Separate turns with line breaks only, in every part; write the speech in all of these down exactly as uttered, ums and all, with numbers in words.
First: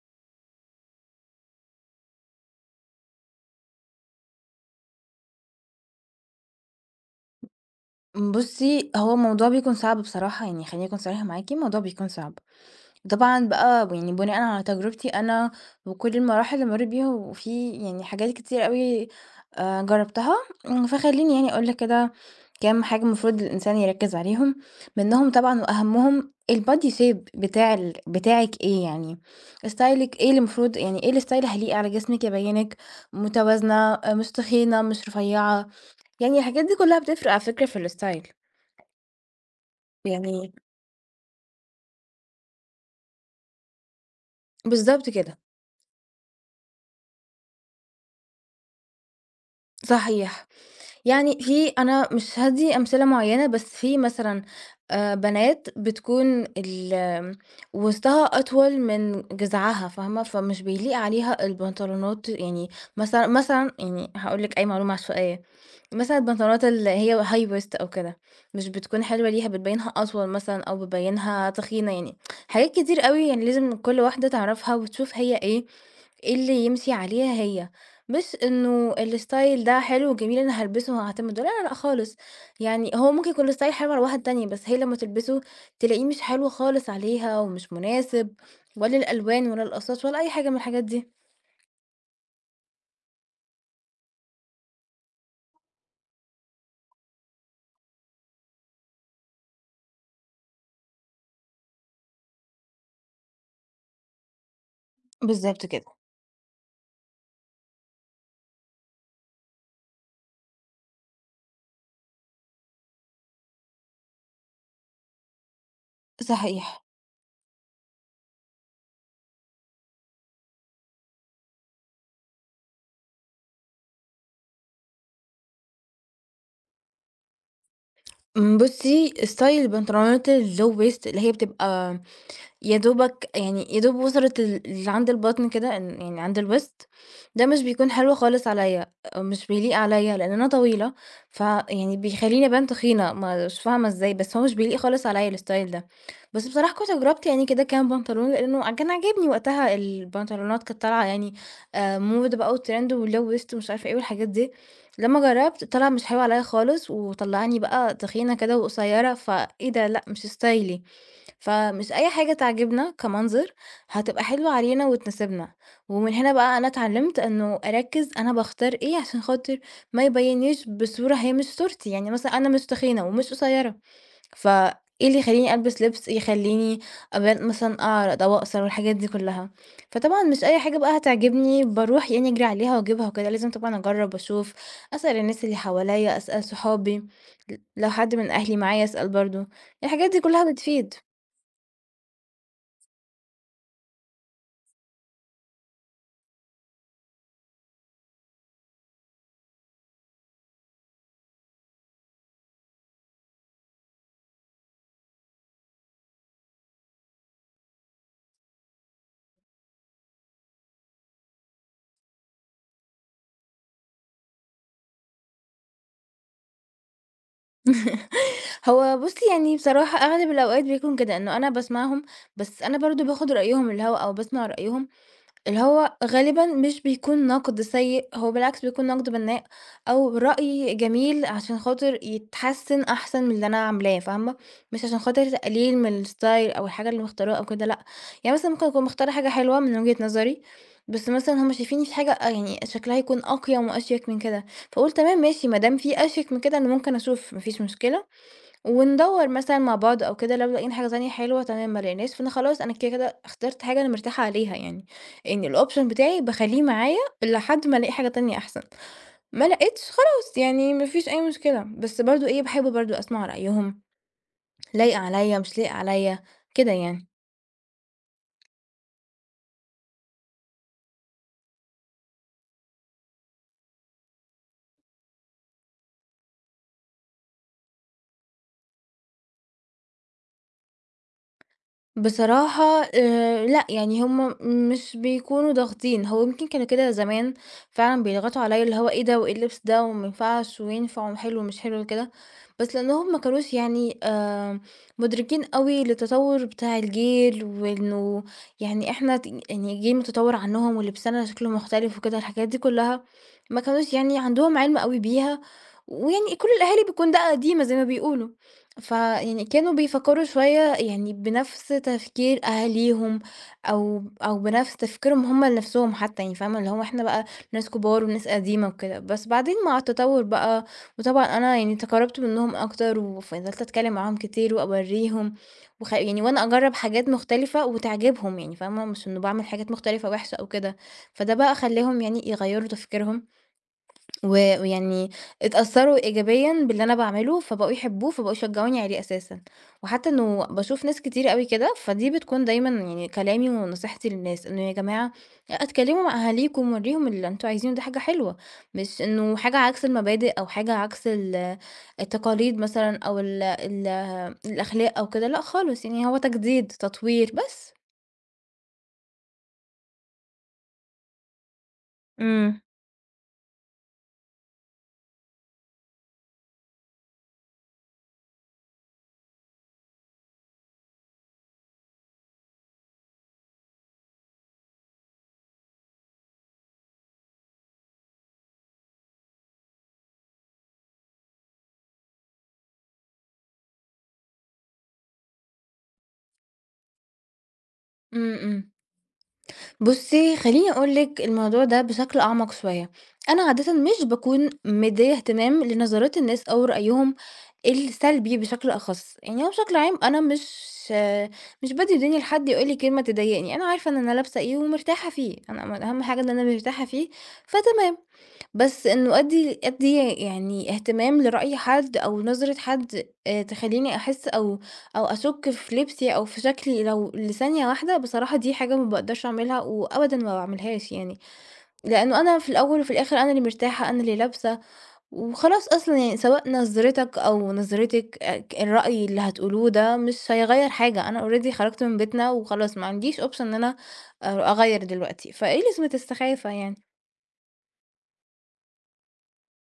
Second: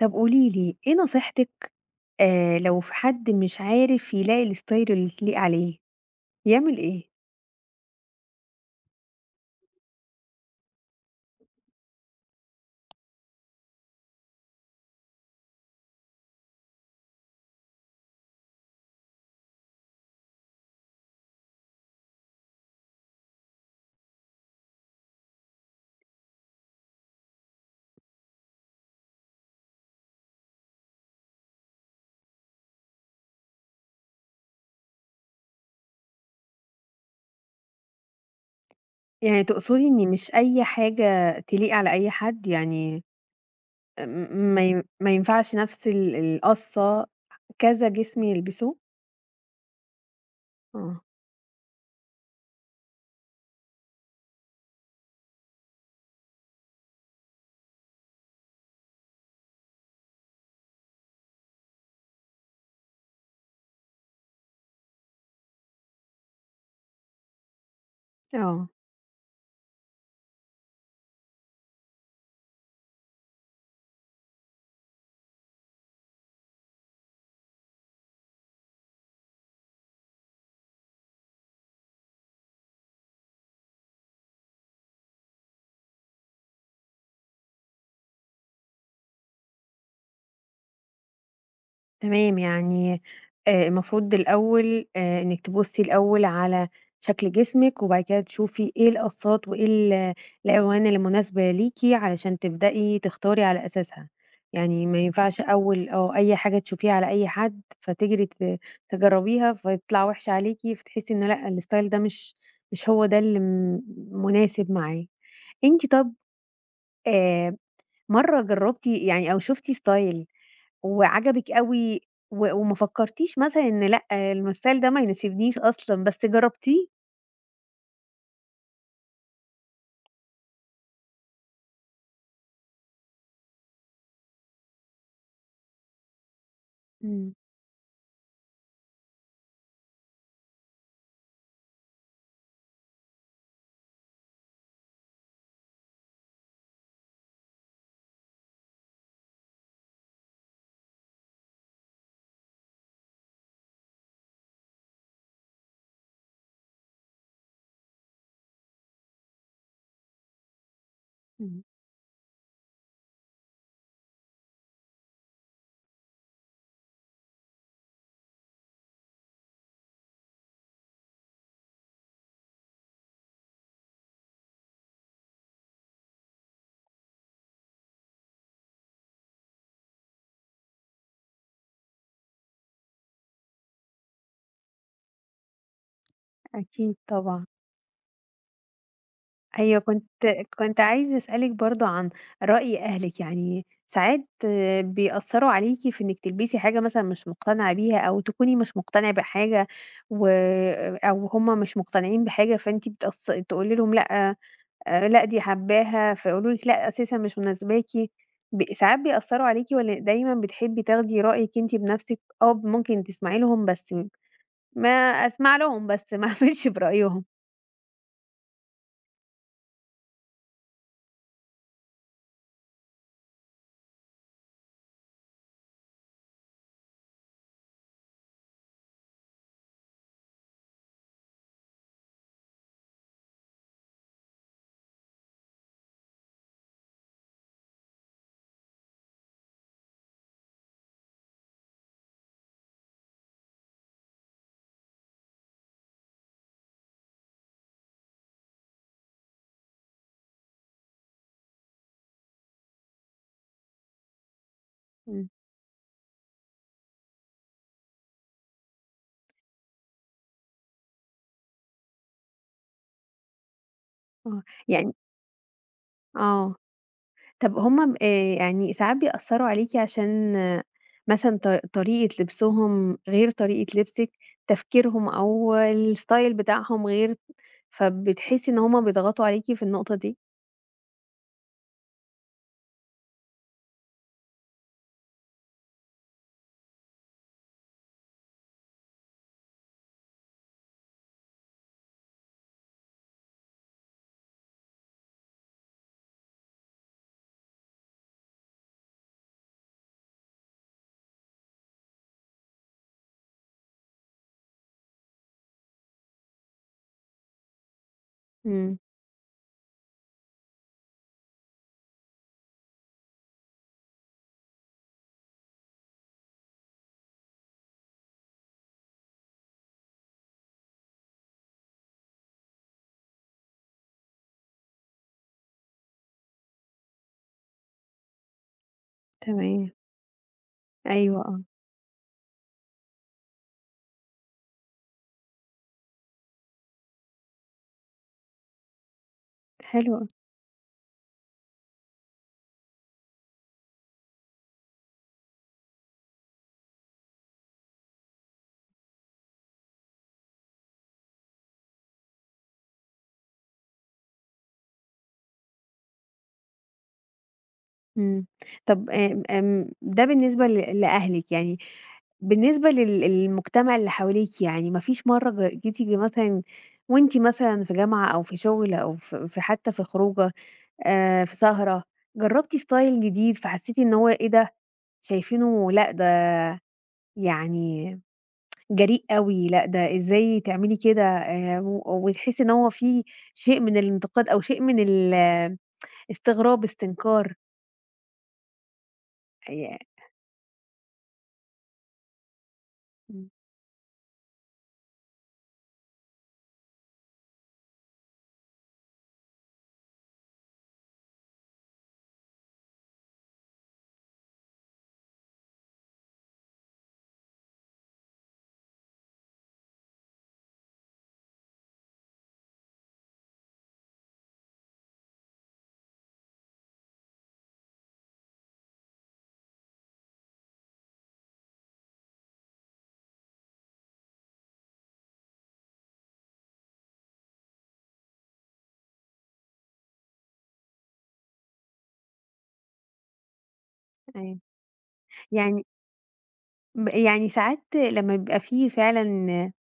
طب قولي لي إيه نصيحتِك. آآ لو في حد مش عارف يلاقي الstyle اللي تليق عليه، يعمل إيه؟
بُصّي، هو الموضوع بيكون صعب بصراحة، يعني خلّيني أكون صريحة معاكِ، الموضوع بيكون صعب. وطبعًا بقى ب يعني بناءً على تجربتي أنا وكل المراحل اللي مرّيت بيها، وفي يعني حاجات كتيرة أوي آآ جرّبتها، إمم، فخلّيني يعني أقول لك كده كام حاجة المفروض الإنسان يركّز عليهم، منّهم طبعًا وأهمهم الbody shape بتاع ال بتاعِك إيه يعني، ستايلِك إيه اللي المفروض يعني إيه الستايل هيليق على جسمِك يبيّنِك متوازنة، آه، مش تخينة، مش رفيّعة، يعني الحاجات دي كلّها بتفرق على فكرة في الstyle.
يعني تقصدي إن مش
يعني
أي حاجة تليق على أي حد، يعني م م- ما ين
بالضبط
ما
كده،
ينفعش نفس ال القصّة كذا جسم يلبسوه؟
صحيح.
آه،
يعني في أنا مش هادّي أمثلة معيّنة، بس في مثلًا آآ بنات بتكون ال آمم وسطها أطول من جذعها فاهمة؟ فمش بيليق عليها البنطلونات يعني، مثلًا مثلًا يعني هاقول لِك أي معلومة عشوائية، مثلًا البنطلونات اللي هي high waist أو كده، مش
آه.
بتكون حلوة ليها، بتبيّنها أطول مثلًا أو بتبيّنها تخينة يعني، حاجات كتير أوي يعني لازم كل واحدة تعرفها وتشوف هي إيه إيه اللي يمشي عليها هي، مش إنه الstyle ده حلو وجميل أنا هالبسه وهاعتمد عليه، لا، لا، لأ خالص، يعني هو ممكن يكون الstyle حلو على واحدة تانية، بس هي لمّا تلبسه تلاقيه مش حلو خالص عليها ومش مناسب ولا الألوان ولا القصات ولا أي حاجة من الحاجات دي.
تمام. يعني آآ المفروض الأول آآ إنِّك تبُصّي الأول على شكل جسمِك، وبعد كده تشوفي إيه القصّات وإيه ال الألوان اللي مناسبة ليكِ علشان تبدئي تختاري على أساسها، يعني ما ينفعش بالضبط.
بالضبط كده،
أول آه، أي حاجة تشوفيها على أي حد فتجري ت تجرّبيها فتطلع وِحشة عليكِ، فتحسّي إن لأ الstyle ده مش مش هو ده اللي م مناسب معايا. أنتِ، طَب
صحيح.
آآ مرّة جرّبتِ يعني أو شُفتِ style وعجبِك أوي، و وما فكّرتيش مثلًا إن لأ، الstyle ده ما يناسبنيش أصلًا، بس جرّبتيه؟
امم، بُصي style البنطلونات الlow waist اللي هي بتبقى يا دوبك يعني يا دوب وصلت ال اللي عند البطن كده إن يعني عند الوسط،
إمم،
ده مش بيكون حلو خالص عليَّ، مش بيليق عليَّ لأن أنا طويلة، فيعني بيخلّيني أبان تخينة، ما- مش فاهمة إزاي، بس هو مش بيليق خالص عليَّ الستايل ده. بس بصراحة كنت جربت يعني كده كام بنطلون لأنه كان عاجبني وقتها البنطلونات كانت طالعة يعني آآ موضة بقى وtrend والlow waist ومش عارفة إيه والحاجات دي، لمّا جربت طلع مش حلو عليَّ خالص، وطلعني بقى تخينة كده وقصيرة، فإيه ده لأ مش ستايلي.
إمم،
فمش أي حاجة تعجبنا كمنظر هتبقى حلوة علينا وتناسبنا، ومن هنا بقى أنا اتعلمت إنه أركّز أنا باختار إيه عشان خاطر ما يبيننيش بصورة هي مش صورتي، يعني مثلًا أنا مش تخينة ومش قصيرة، فإيه اللي يخلّيني ألبس لبس يخلّيني أبان مثلًا أعرض أو أقصر والحاجات دي كلّها. فطبعًا مش أي حاجة بقى هتعجبني باروح يعني أجري عليها وأجيبها وكده، لازم طبعًا أجرّب وأشوف، أسأل الناس اللي حواليّا، أسأل
أكيد
صحابي،
طبعًا.
ل لو حد من أهلي معايا أسأل برضه،
أيوه، كنت
الحاجات دي كلّها
كنت
بتفيد.
عايزة أسألِك برضه عن رأي أهلِك، يعني ساعات آه، بيأثّروا عليكِ في إنِّك تلبسي حاجة مثلًا مش مقتنعة بيها أو تكوني مش مقتنعة بحاجة و أو هم مش مقتنعين بحاجة، فأنتِ بتأث تقولي لهم لأ، آآ لأ دي حاباها، فيقولوا لِك لأ أساسًا مش مناسباكِ. ب ساعات بيأثّروا عليكِ والّا دايمًا بتحبي تاخدي رأيِك أنتِ بنَفْسِك؟ آه، ممكن تسمعي لهم بس ما أسمع لهم بس ما أعملش برأيهم.
هو بُصّي، يعني بصراحة أغلب الأوقات بيكون كده، إنه أنا باسمعهم، بس أنا برضه باخُد رأيهم اللي هو أو باسمع رأيهم اللي هو غالبًا مش بيكون نقد سيء، هو بالعكس بيكون نقد بناء أو رأي جميل عشان خاطر يتحسّن أحسن من اللي أنا عاملاه فاهمة، مش عشان خاطر تقليل من الstyle أو الحاجة اللي مختاراها أو كده لأ، يعني مثلًا ممكن أكون مختارة حاجة حلوة من وجهة نظري، بس مثلًا هُم شايفيني في حاجة آه يعني شكلها يكون أقيَم وأشيك من كده، فاقول تمام ماشي ما دام في أشيك من كده أنا ممكن أشوف ما فيش مشكلة. وندوّر مثلًا مع بعض أو كده، لو لقينا حاجة تانية حلوة تمام، ما لقيناش فأنا خلاص أنا كده، كده اخترت حاجة أنا مرتاحة عليها يعني،
إمم.
يعني الoption بتاعي باخلّيه معايا لحد ما ألاقي حاجة تانية أحسن، ما لقيتش خلاص يعني ما فيش أي مشكلة، بس برضه إيه، باحب برضه أسمع رأيهم،
آه. يعني،
لايقة عليَّ، مش لايقة عليَّ،
آه.
كده يعني.
طب هُم ب آآ يعني ساعات بيأثّروا عليكِ عشان آه، مثلًا ط طريقة لبسهم غير طريقة لبسِك، تفكيرهم أو الstyle بتاعهم غير. فبتحسّي إن هُم بيضغطوا عليكِ في النقطة دي؟
بصراحة آآ لأ، يعني هُم مش بيكونوا ضاغطين، هو يمكن كانوا كده زمان فعلًا بيضغطوا عليَّ اللي هو إيه ده وإيه اللبس ده وما ينفعش وينفع وحلو ومش حلو وكده، بس لأنهم ما كانوش يعني آآ مدركين أوي للتطور بتاع الجيل، وإنه يعني إحنا ت يعني جيل متطور عنهم ولبسنا شكله مختلف وكده، الحاجات دي كلها ما كانوش يعني عندهم علم أوي بيها، ويعني كل الأهالي بتكون دقة قديمة زي ما بيقولوا.
إمم،
فيعني كانوا بيفكّروا شوية يعني بنَفْس تفكير أهاليهم أو أو بنَفْس تفكيرهم هم لنَفْسهم حتّى يعني فاهمة، اللي هو إحنا بقى ناس كبار وناس قديمة وكده، بس بعدين مع التطوُّر بقى وطبعًا أنا يعني تقرّبت منّهم أكتر وفضلت أتكلّم معاهم كتير وأورّيهم وخ يعني وأنا أجرّب حاجات مختلفة وتعجبهم يعني فاهمة، مش إنه باعمل حاجات
تمام،
مختلفة وِحشة أو كده،
أيوه،
فده
آه،
بقى خلّاهم يعني يغيّروا تفكيرهم و ويعني اتأثّروا إيجابيًا باللي أنا باعمله، فبقوا يحبّوه، فبقوا يشجّعوني عليه أساسًا،
حلو
وحتّى
أوي.
إنه باشوف ناس كتير أوي كده، فدي بتكون دايمًا يعني كلامي ونصيحتي للناس، إنه يا جماعة اتكلّموا مع أهاليكم، ورّيهم اللي أنتم عايزينه ده حاجة حلوة، مش إنه حاجة عكس المبادئ أو حاجة عكس ال التقاليد مثلًا أو ال ال الأخلاق أو كده، لأ خالص، يعني هو تجديد، تطوير، بس.
إمم. طب، آمم، آمم، ده بالنسبة ل لأهلِك يعني،
إمم.
بالنسبة لل للمجتمع اللي حواليكِ. يعني ما فيش مرّة ج جيتِ ج مثلًا وأنتِ مثلًا في جامعة أو في شغل أو ف في حتى في خروجة، آآ، في سهرة، جرّبتِ style جديد فحسّيتِ إن هو إيه ده، شايفينه لأ ده يعني جريء أوي، لأ ده إزاي تعملي كده، آآ، و وتحسّي إن هو في شيء من الانتقاد أو شيء من ال استغراب، استنكار،
إمم، إمم.
آآ،
بُصّي، خلّيني أقول لِك الموضوع ده بشكل أعمق شوية.
إمم،
أنا عادةً مش باكون مدّية اهتمام لنظرات الناس أو رأيهم السلبي بشكل أخَص. يعني هو بشكل عام أنا مش مش بادّي دنيا لحد يقول لي كلمة تضايقني، أنا عارفة إن أنا لابسة إيه ومرتاحة فيه، أنا م أهم حاجة إن أنا مرتاحة فيه، فتمام. بس إنه أدّي أدّي يعني اهتمام لرأي حد أو نظرة حد آآ تخلّيني أحس أو أو أشُك في لبسي أو في شكلي لو لثانية واحدة، بصراحة دي حاجة ما باقدرش أعملها وأبدًا ما باعملهاش يعني، لإنه أنا في الأول وفي الآخر أنا اللي مرتاحة، أنا اللي لابسة، وخلاص أصلًا يعني سواء نظرتك أو نظرتِك آآ ك الرأي اللي هتقولوه ده مش هيغيّر حاجة، أنا already خرجت من بيتنا وخلاص ما عنديش option إن أنا
أيوه.
أ أغيّر دلوقتي، فإيه
يعني
لازمة السخافة يعني؟
ب يعني ساعات لمّا بيبقى في فعلًا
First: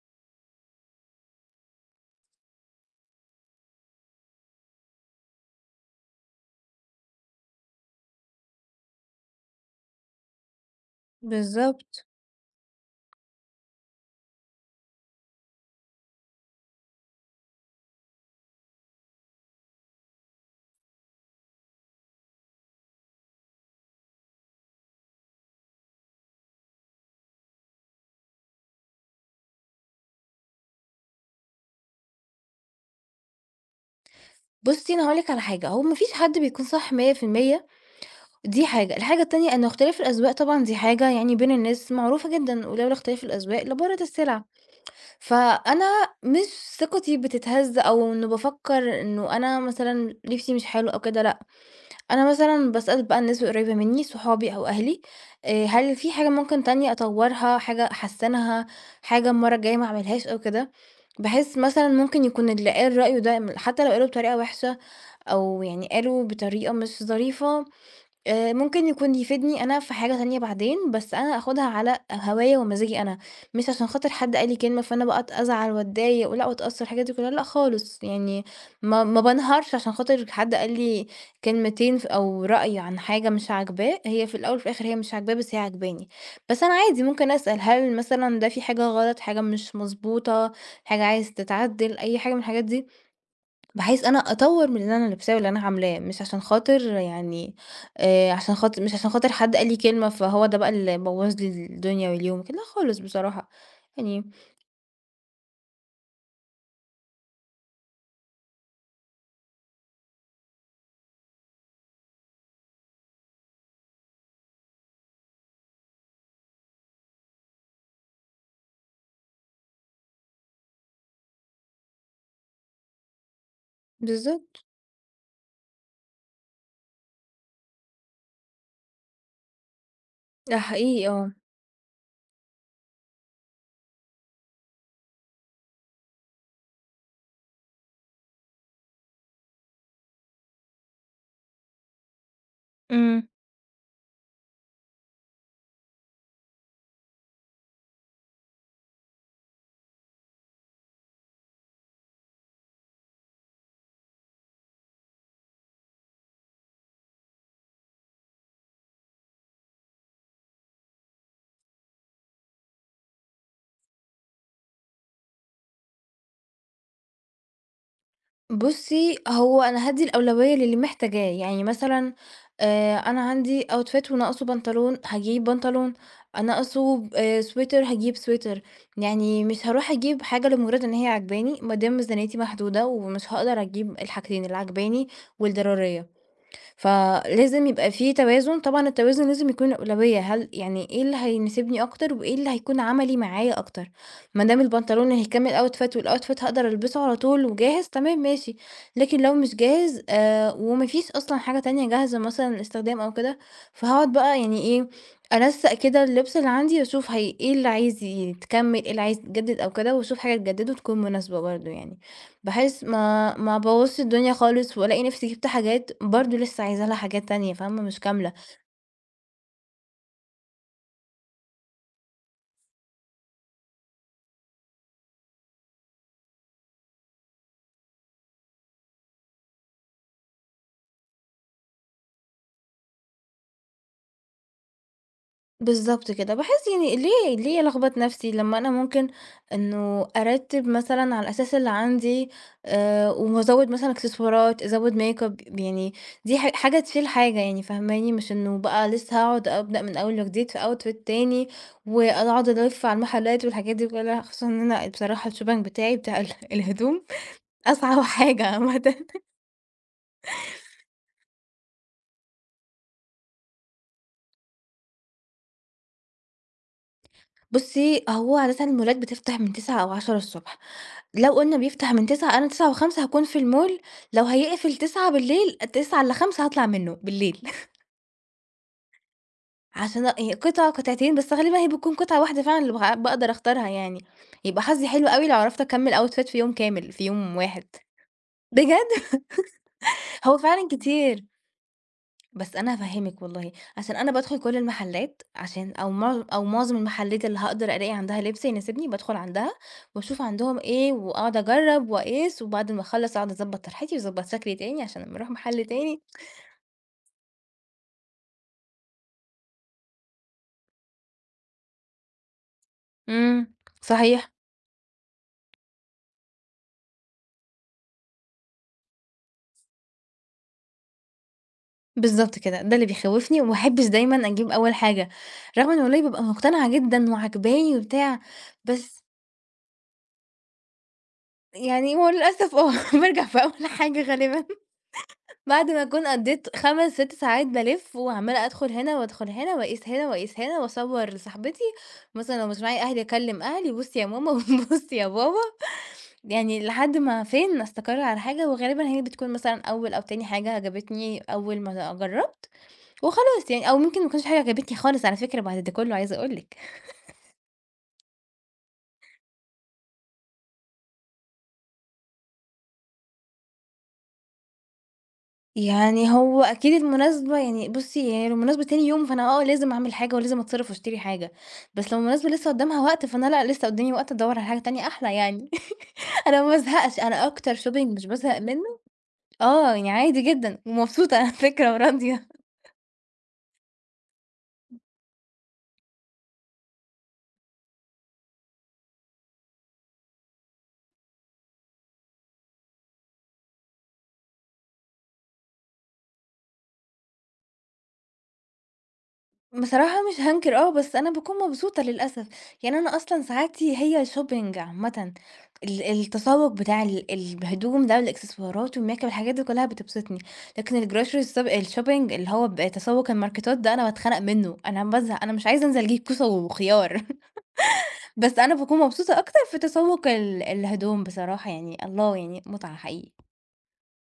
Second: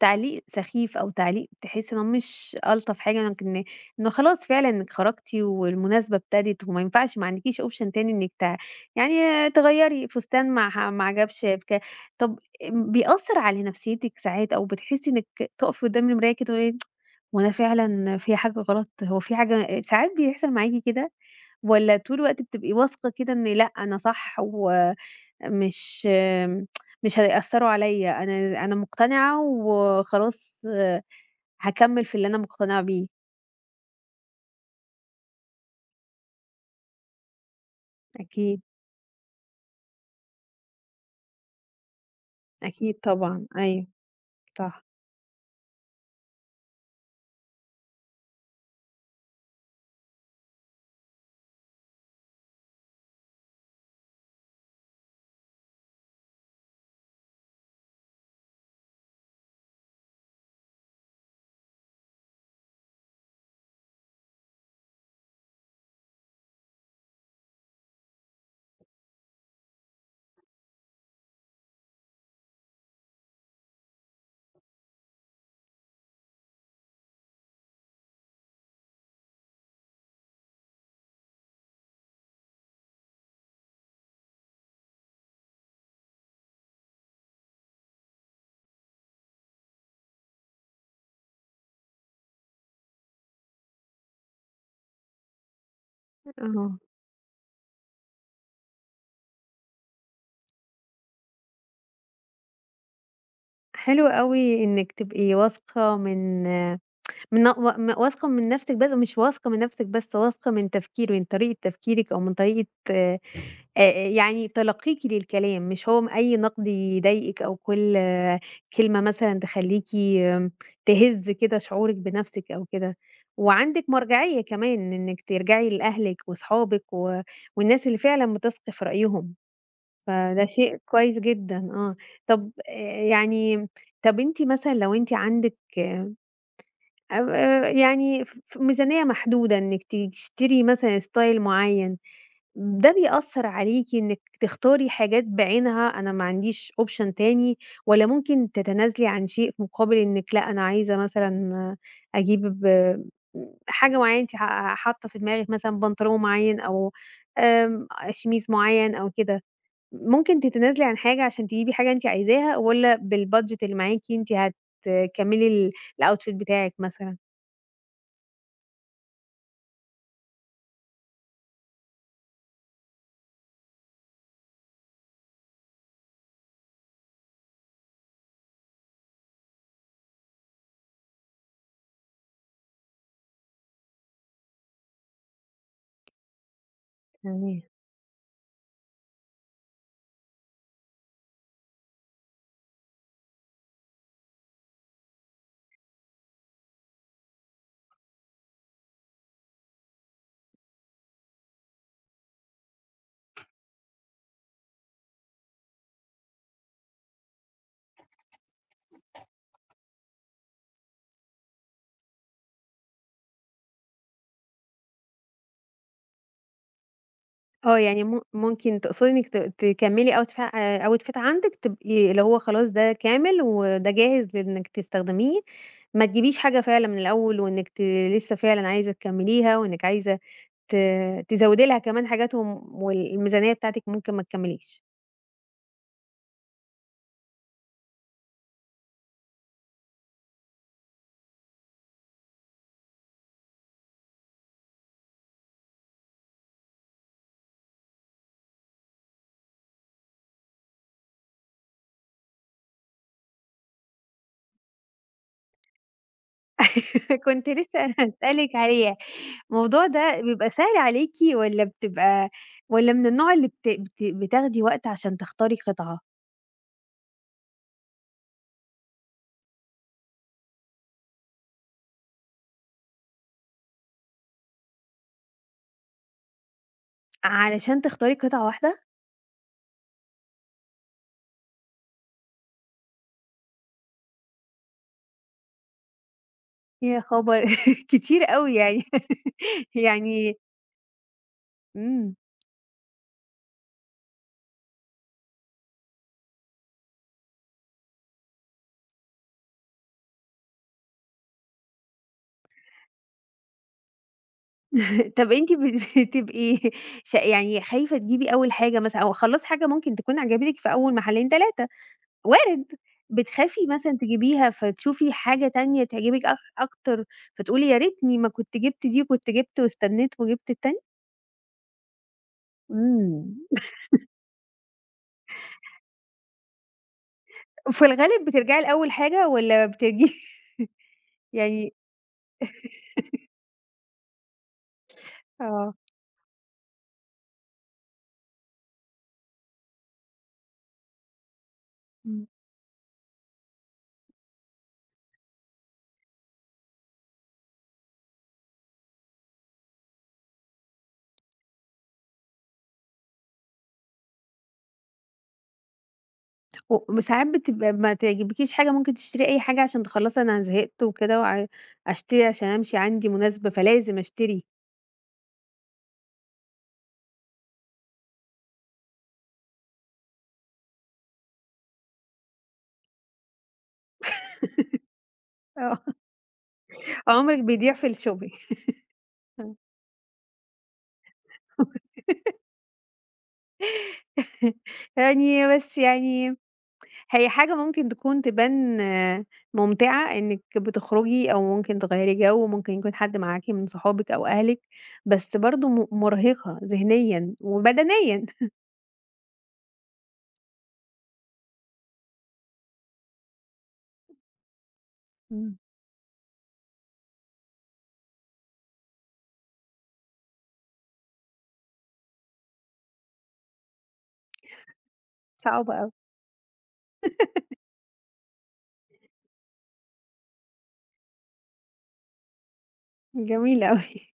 تعليق سخيف أو تعليق تحسّي إن هو مش ألطف حاجة، لكن إنه خلاص فعلًا إنِّك خرجتِ والمناسبة ابتدت وما ينفعش، ما عندكيش option تاني إنِّك ت يعني تغيّري فستان ما ح ما عجبش بك.
بالضبط.
طب م بيأثّر على نفسيتِك ساعات أو بتحسّي إنِّك تُقفي قدّام المراية كده تقولي هو أنا فعلًا في حاجة غلط؟ هو في حاجة ساعات بيحصل معاكِ كده، والّا طول الوقت بتبقي واثقة كده إن لأ، أنا صح، و مش آمم، مش هيأثّروا عليّا، أنا أنا مقتنعة وخلاص، هاكمّل في اللي أنا مقتنعة بيه،
بُصّي، أنا هاقول لِك على حاجة، هو ما فيش حد بيكون صح مية في المية.
أكيد،
دي حاجة، الحاجة التانية إن اختلاف الأذواق طبعًا دي حاجة يعني بين الناس معروفة جدًا، ولولا
أكيد
اختلاف
طبعًا،
الأذواق
أيوه،
لبارت السلع،
صح،
فأنا مش ثقتي بتتهز أو إنه بافكّر إنه أنا مثلًا لبسي مش حلو أو كده لأ، أنا مثلًا باسأل بقى الناس القريبة منّي صحابي أو أهلي، آآ، هل في حاجة ممكن تانية أطوّرها، حاجة أحسّنها، حاجة المرّة الجاية ما أعملهاش أو كده، بحيث مثلًا ممكن يكون اللي قال رأيه ده م حتى لو قاله بطريقة وحشة أو يعني قالوا بطريقة مش ظريفة آآ ممكن يكون يفيدني أنا في حاجة تانية بعدين، بس أنا آخُدها على هوايا ومزاجي أنا، مش عشان خاطر حد قال لي كلمة فأنا بقى أت أزعل واتضايق ولأ واتأثّر الحاجات دي كلّها لأ خالص، يعني ما ما بانهارش عشان خاطر حد قال لي كلمتين ف أو رأي عن حاجة مش عاجباه، هي في الأول وفي الآخر هي مش عاجباه بس هي عاجباني، بس أنا عادي ممكن أسأل هل مثلًا ده في حاجة غلط، حاجة مش مضبوطة، حاجة عايز تتعدّل، أي حاجة من الحاجات دي؟ بحيث أنا أطوّر من اللي أنا لابساه واللي أنا عاملاه، مش عشان
آه.
خاطر يعني آآ عشان خاطر مش عشان خاطر حد قال لي كلمة فهو ده بقى اللي بوّظ لي الدنيا واليوم وكده، لأ خالص بصراحة،
حلو
يعني
أوي إنِّك تبقي واثقة من من و م واثقة من نفسِك. بس مش واثقة من نفسِك بس، واثقة من تفكير من طريقة تفكيرِك أو من طريقة آآ آآ يعني تلقيكِ للكلام، مش هو م أي نقد يضايقِك أو كل كلمة مثلًا تخلّيكِ آمم تهِز كده شعورِك بنفسِك أو كده. وعندِك مرجعية
بالضبط،
كمان إنِّك ترجعي لأهلِك وأصحابِك و والناس اللي فعلًا بتثقي في رأيهم، فده
ده
شيء
حقيقي
كويس
آه.
جدًا، آه. طب آآ يعني، طب أنتِ مثلًا لو أنتِ عندِك أب آآ يعني ف ف ميزانية محدودة إنِّك ت تشتري مثلًا style معيّن، ده
إمم.
بيأثّر عليكِ إنِّك تختاري حاجات بعينها، أنا ما عنديش option تاني، والّا ممكن تتنازلي عن شيء في مقابل إنِّك لأ، أنا عايزة مثلًا أجيب ب حاجة معيّنة أنتِ ح حاطّة في دماغِك مثلًا بنطلون معيّن أو آمم شميز معيّن أو كده، ممكن تتنازلي عن حاجة عشان تجيبي حاجة أنتِ عايزاها، والّا بالbudget اللي معاكِ أنتِ هتكمّلي ال الoutfit بتاعِك مثلًا؟
بُصّي، هو أنا هادّي الأولوية للي محتاجاه، يعني مثلًا آآ أنا عندي outfit وناقصه بنطلون، هاجيب بنطلون، ناقصه آآ sweater هاجيب sweater، يعني مش هاروح أجيب حاجة لمجرد إن هي عاجباني، ما دام ميزانيتي محدودة ومش هاقدر أجيب الحاجتين، اللي عاجباني والضرورية.
تمام.
فلازم يبقى في توازن، طبعًا التوازن لازم يكون أولوية، هل يعني إيه اللي هيناسبني أكتر وإيه اللي هيكون عملي معايا أكتر، ما دام البنطلون هيكمّل outfit والoutfit هاقدر ألبسه على طول وجاهز تمام ماشي، لكن لو مش جاهز آآ وما فيش أصلًا حاجة تانية جاهزة مثلًا للاستخدام أو كده، فهاقعد بقى يعني إيه، أنسّق كده اللبس اللي عندي وأشوف هي إيه اللي عايز يتكمّل، إيه اللي عايز يتجدد أو كده وأشوف حاجة تجدده وتكون مناسبة برضه يعني. بحيث ما ما ابوظش الدنيا خالص والاقي نفسي جبت حاجات برضه لسه عايزة لها حاجات تانية
آه،
فاهمة مش
يعني م
كاملة.
ممكن تقصدي إنِّك ت تكمّلي outfit، آآ outfit عندِك تبقي اللي هو خلاص ده كامل وده جاهز لإنِّك تستخدميه، ما تجيبيش حاجة فعلًا من الأول وإنِّك ت لسه فعلًا عايزة تكمّليها وإنِّك عايزة ت تزوّدي لها كمان حاجات وم والميزانية بتاعتِك ممكن ما تكمّليش.
بالضبط كده باحس يعني ليه ليه الخبط نفسي لما انا ممكن انه ارتب مثلا على الاساس اللي عندي آه وازود مثلا اكسسوارات ازود ميك اب يعني دي ح- حاجة تشيل حاجة يعني فاهماني مش انه بقى لسه هقعد ابدا من اول وجديد في اوتفيت تاني واقعد الف على المحلات والحاجات دي كلها خصوصا ان انا بصراحة الشوبنج بتاعي بتاع ال- الهدوم
كنت لسه
اصعب حاجة
هاسألِك
عامة.
عليه. الموضوع ده بيبقى سهل عليكِ والّا بتبقى، والّا من النوع اللي بت بت بتاخدي وقت عشان تختاري قطعة؟
بُصّي، هو عادةً المولات بتفتح من تسعة أو عشرة ص. لو قُلنا بيفتح من تسعة أنا تسعة وخمسة هاكون في المول، لو هيقفل تسعة تسعة-خمسة هاطلع منه بالليل.
علشان تختاري قطعة واحدة؟
عشان أ قطعة قطعتين بس غالبًا هي بتكون قطعة واحدة فعلًا اللي باع باقدر أختارها يعني، يبقى حظي حلو أوي لو عرفت أكمّل outfit في يوم كامل،
يا
في يوم
خبر!
واحد.
كتير أوي يعني.
بجد! هو
يعني.
فعلًا كتير.
إمم.
بس أنا هافهّمِك والله، عشان أنا بادخل كل المحلات عشان أو معظ أو معظم المحلات اللي هاقدر ألاقي عندها لبس يناسبني بادخل عندها، واشوف عندهم إيه واقعد أجرّب وأقيس، وبعد ما أخلّص اقعد أضبّط طرحتي واضبّط شكلي تاني عشان أمّا اروح
طب أنتِ
محل
بت
تاني.
بتبقي ش يعني خايفة تجيبي أول حاجة مثلًا، أو خلاص حاجة ممكن تكون عجبتِك في أول محلين ثلاثة. وارد.
إمم،
بتخافي مثلًا
صحيح،
تجيبيها فتشوفي حاجة تانية تعجبِك أك أكتر، فتقولي يا ريتني ما كنت جبت دي وكنت جبت واستنيت وجبت التانية؟
بالضبط كده، ده اللي
إمم.
بيخوّفني وما باحبش دايمًا أجيب أول حاجة، رغم إن والله بابقى مقتنعة جدًا وعاجباني
في
وبتاع،
الغالب بترجعي لأول
بس
حاجة والّا بترجعي؟ يعني،
يعني هو للأسف آه، بارجع في أول حاجة غالبًا. بعد
آه.
ما أكون قضّيت خمس، ست ساعات بالِف وعمّالة أدخل هنا وأدخل هنا وأقيس هنا وأقيس هنا وأصوّر لصاحبتي،
إمم.
مثلًا لو مش معايا أهلي أكلّم أهلي، بُصّي يا ماما وبُصّي يا بابا، يعني لحد ما فين أستقر على حاجة، وغالبًا هي بتكون مثلًا أول أو تاني حاجة عجبتني أول ما جرّبت وخلاص يعني، أو ممكن ما يكونش في حاجة عجبتني خالص على فكرة بعد ده كُلّه عايزة أقول لِك.
و وساعات بتبقى ما تعجبكيش حاجة ممكن تشتري أي حاجة عشان تخلّصي، أنا زهقت وكده وع أشتري عشان أمشي، عندي مناسبة فلازم أشتري.
يعني هو أكيد المناسبة يعني بُصّي، هي لو مناسبة تاني يوم، فأنا آه، لازم أعمل حاجة ولازم أتصرّف وأشتري حاجة، بس لو المناسبة لسه قدّامها وقت، فأنا لأ، لسه قدّامي وقت أدوّر على حاجة تانية أحلى يعني،
آه.
أنا ما بازهقش، أنا
عمرِك
أكتر
بيضيع
shopping
في
مش بازهق
الshopping.
منّه
آه.
آه، يعني عادي جدًا ومبسوطة على فكرة وراضية.
يعني، بس يعني هي حاجة ممكن تكون تبان آه، ممتعة إنِّك بتخرجي أو ممكن تغيّري جو، ممكن يكون حد معاكِ من صحابِك أو أهلِك، بس برضه م مرهقة ذهنيًا وبدنيًا.
بصراحة مش هانكر آه، بس أنا باكون مبسوطة للأسف، يعني أنا أصلًا ساعاتي هي shopping عامةً،
إمم.
ال التسوق بتاع ال الهدوم ده والإكسسوارات والmakeup الحاجات دي كلها بتبسطني، لكن الgrocery السب الshopping اللي هو ب تسوق الماركتات ده أنا باتخنق منه، أنا بازهق، أنا مش عايزة
صعبة
أنزل
أوي.
أجيب كوسة وخيار، بس أنا باكون مبسوطة أكتر في تسوق ال الهدوم بصراحة يعني الله يعني متعة حقيقي،
جميل أوي.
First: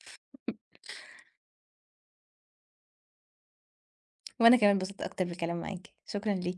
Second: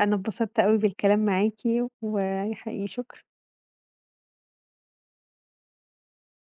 أنا اتبسطت أوي بالكلام معاكِ، وحقيقي شكرًا.
وأنا كمان اتبسطت أكتر بالكلام معاك، شكرًا ليك.